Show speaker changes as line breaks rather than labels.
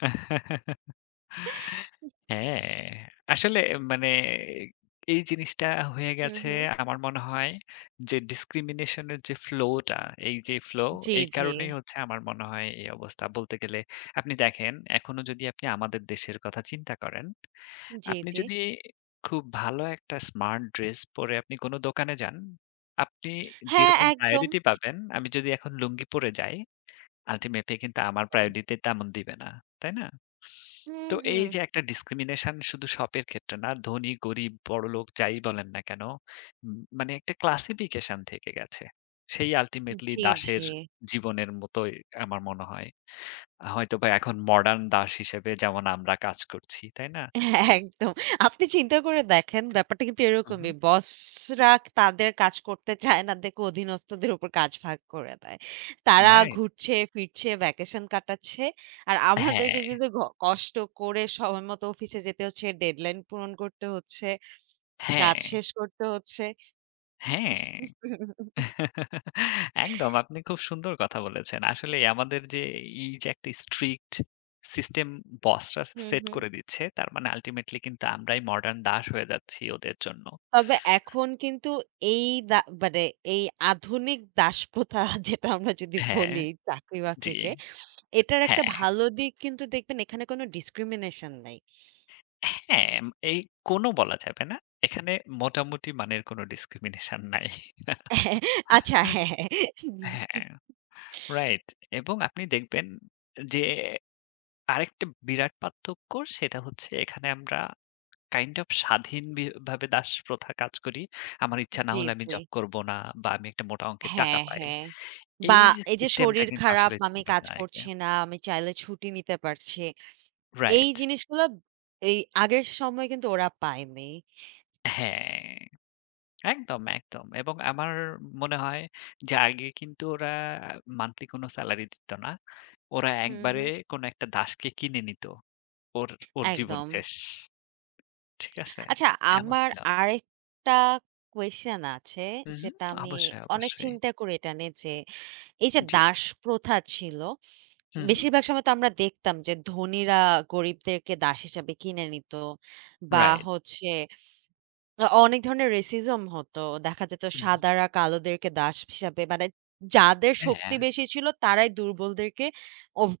হ্যাঁ, আসলে এ মানে এ এই জিনিসটা হয়ে
হু,
গেছে
হু।
আমার মনে হয় যে ডিসক্রিমিনেশনের যে ফ্লোটা, এইযে ফ্লো,
জি,
এই
জি।
কারণেই হচ্ছে আমার মনে হয় এই অবস্থা। বলতে গেলে আপনি দেখেন এখনো যদি আপনি আমাদের দেশের কথা চিন্তা করেন,
উ জি,
আপনি
জি।
যদি খুব ভালো একটা স্মার্ট ড্রেস পরে আপনি কোন দোকানে যান, আপনি
হ্যাঁ,
যেরকম
একদম।
প্রায়োরিটি পাবেন, আমি যদি এখন লুঙ্গি পরে যাই আল্টিমেটলি কিন্তু আমার
দম।
প্রায়োরিটি তেমন দিবে না। তাই না?
হুম,
তো
হুম।
এইযে একটা ডিসক্রিমিনেশন শুধু শপের ক্ষেত্রে না, ধনী, গরিব, বড়লোক যাই বলেন না কেন, উম মানে একটা ক্লাসিফিকেশন থেকে গেছে। সেই আল্টিমেটলি
জি, জি।
দাসের জীবনের মতোই আমার মনে হয়। আ হয়তোবা এখন মডার্ন দাস হিসেবে যেমন আমরা কাজ করছি, তাই না?
এ একদম। আপনি চিন্তা করে দেখেন ব্যাপারটা কিন্তু
হু, হু।
এরকমই। বসরা তাদের কাজ করতে চায় না দেখে অধীনস্থদের উপর কাজ ভাগ করে দেয়। তারা
রাইট।
ঘুরছে ফিরছে, ভ্যাকেশন কাটাচ্ছে। আর আমাদেরকে
হ্যাঁ।
কিন্তু ক কষ্ট করে সময় মতো অফিসে যেতে হচ্ছে। ডেডলাইন পূরণ করতে হচ্ছে। কাজ
হ্যাঁ।
শেষ করতে হচ্ছে।
হ্যাঁ। একদম। আপনি খুব সুন্দর কথা বলেছেন। আসলেই আমাদের যে এ এইযে একটা স্ট্রিক্ট সিস্টেম বসরা সে
হুম,
সেট
হুম।
করে দিচ্ছে। তার মানে আল্টিমেটলি কিন্তু আমরাই মডার্ন দাস হয়ে যাচ্ছি ওদের জন্য।
তবে এখন কিন্তু এই বা মানে এই আধুনিক দাসপ্রথা যেটা, আমরা যদি
হ্যাঁ,
বলি
জি।
চাকরি-বাকরিকে, এটার একটা
হ্যাঁ।
ভালো দিক কিন্তু দেখবেন এখানে কোন ডিসক্রিমিনেশন নাই।
হ্যাঁ, এম এই কোনও বলা যাবে না। এখানে মোটামুটি মানের কোন ডিসক্রিমিনেশন নাই।
হ্যাঁ, আচ্ছা। হ্যাঁ, হ্যাঁ, হু, হু।
হ্যাঁ, রাইট এবং আপনি দেখবেন এ যে আরেকটা বিরাট পার্থক্য, সেটা হচ্ছে এখানে আমরা kind of স্বাধীন বি ভাবে দাসপ্রথা কাজ করি। আমার ইচ্ছা না
জি,
হলে আমি
জি।
জব করবো না বা, আমি একটা মোটা অংকের টাকা
হ্যাঁ,
পাই।
হ্যাঁ। বা
এইযে
এইযে
সিস্টেমটা
শরীর
কিন্তু
খারাপ
আসলে
আমি
ছিল
কাজ
না
করছি
এটা।
না, আমি চাইলে ছুটি নিতে পারছি। এই
রাইট।
জিনিসগুলা এই আগের সময় কিন্তু ওরা পায়নি।
হ্যাঁ। একদম, একদম। এবং আমার মনে হয় যে আগে কিন্তু ওরা আপ মান্থলি কোন স্যালারি দিত না। ওরা
হুম,
একবারে
হুম।
কোন একটা দাসকে কিনে নিত। ওর ওর জীবন
একদম।
শেষ। ঠিক আছে?
আচ্ছা
এমন
আমার
ছিলাম।
আরেকটা কোয়েসশান আছে।
উ উম।
যেটা আমি
অবশ্যই,
অনেক
অবশ্যই।
চিন্তা করি এটা নিয়ে যে, এইযে
জি।
দাস প্রথা ছিল,
হু, হু।
বেশিরভাগ সময় তো আমরা দেখতাম যে ধনীরা গরিবদেরকে দাস হিসাবে কিনে নিত বা,
রাইট।
হচ্ছে অ অনেক ধরনের racism হতো। দেখা যেত
উম।
সাদারা কালোদেরকে দাস ইস হিসাবে মানে যাদের শক্তি
হ্যাঁ।
বেশি ছিল তারাই দুর্বলদেরকে, ওভ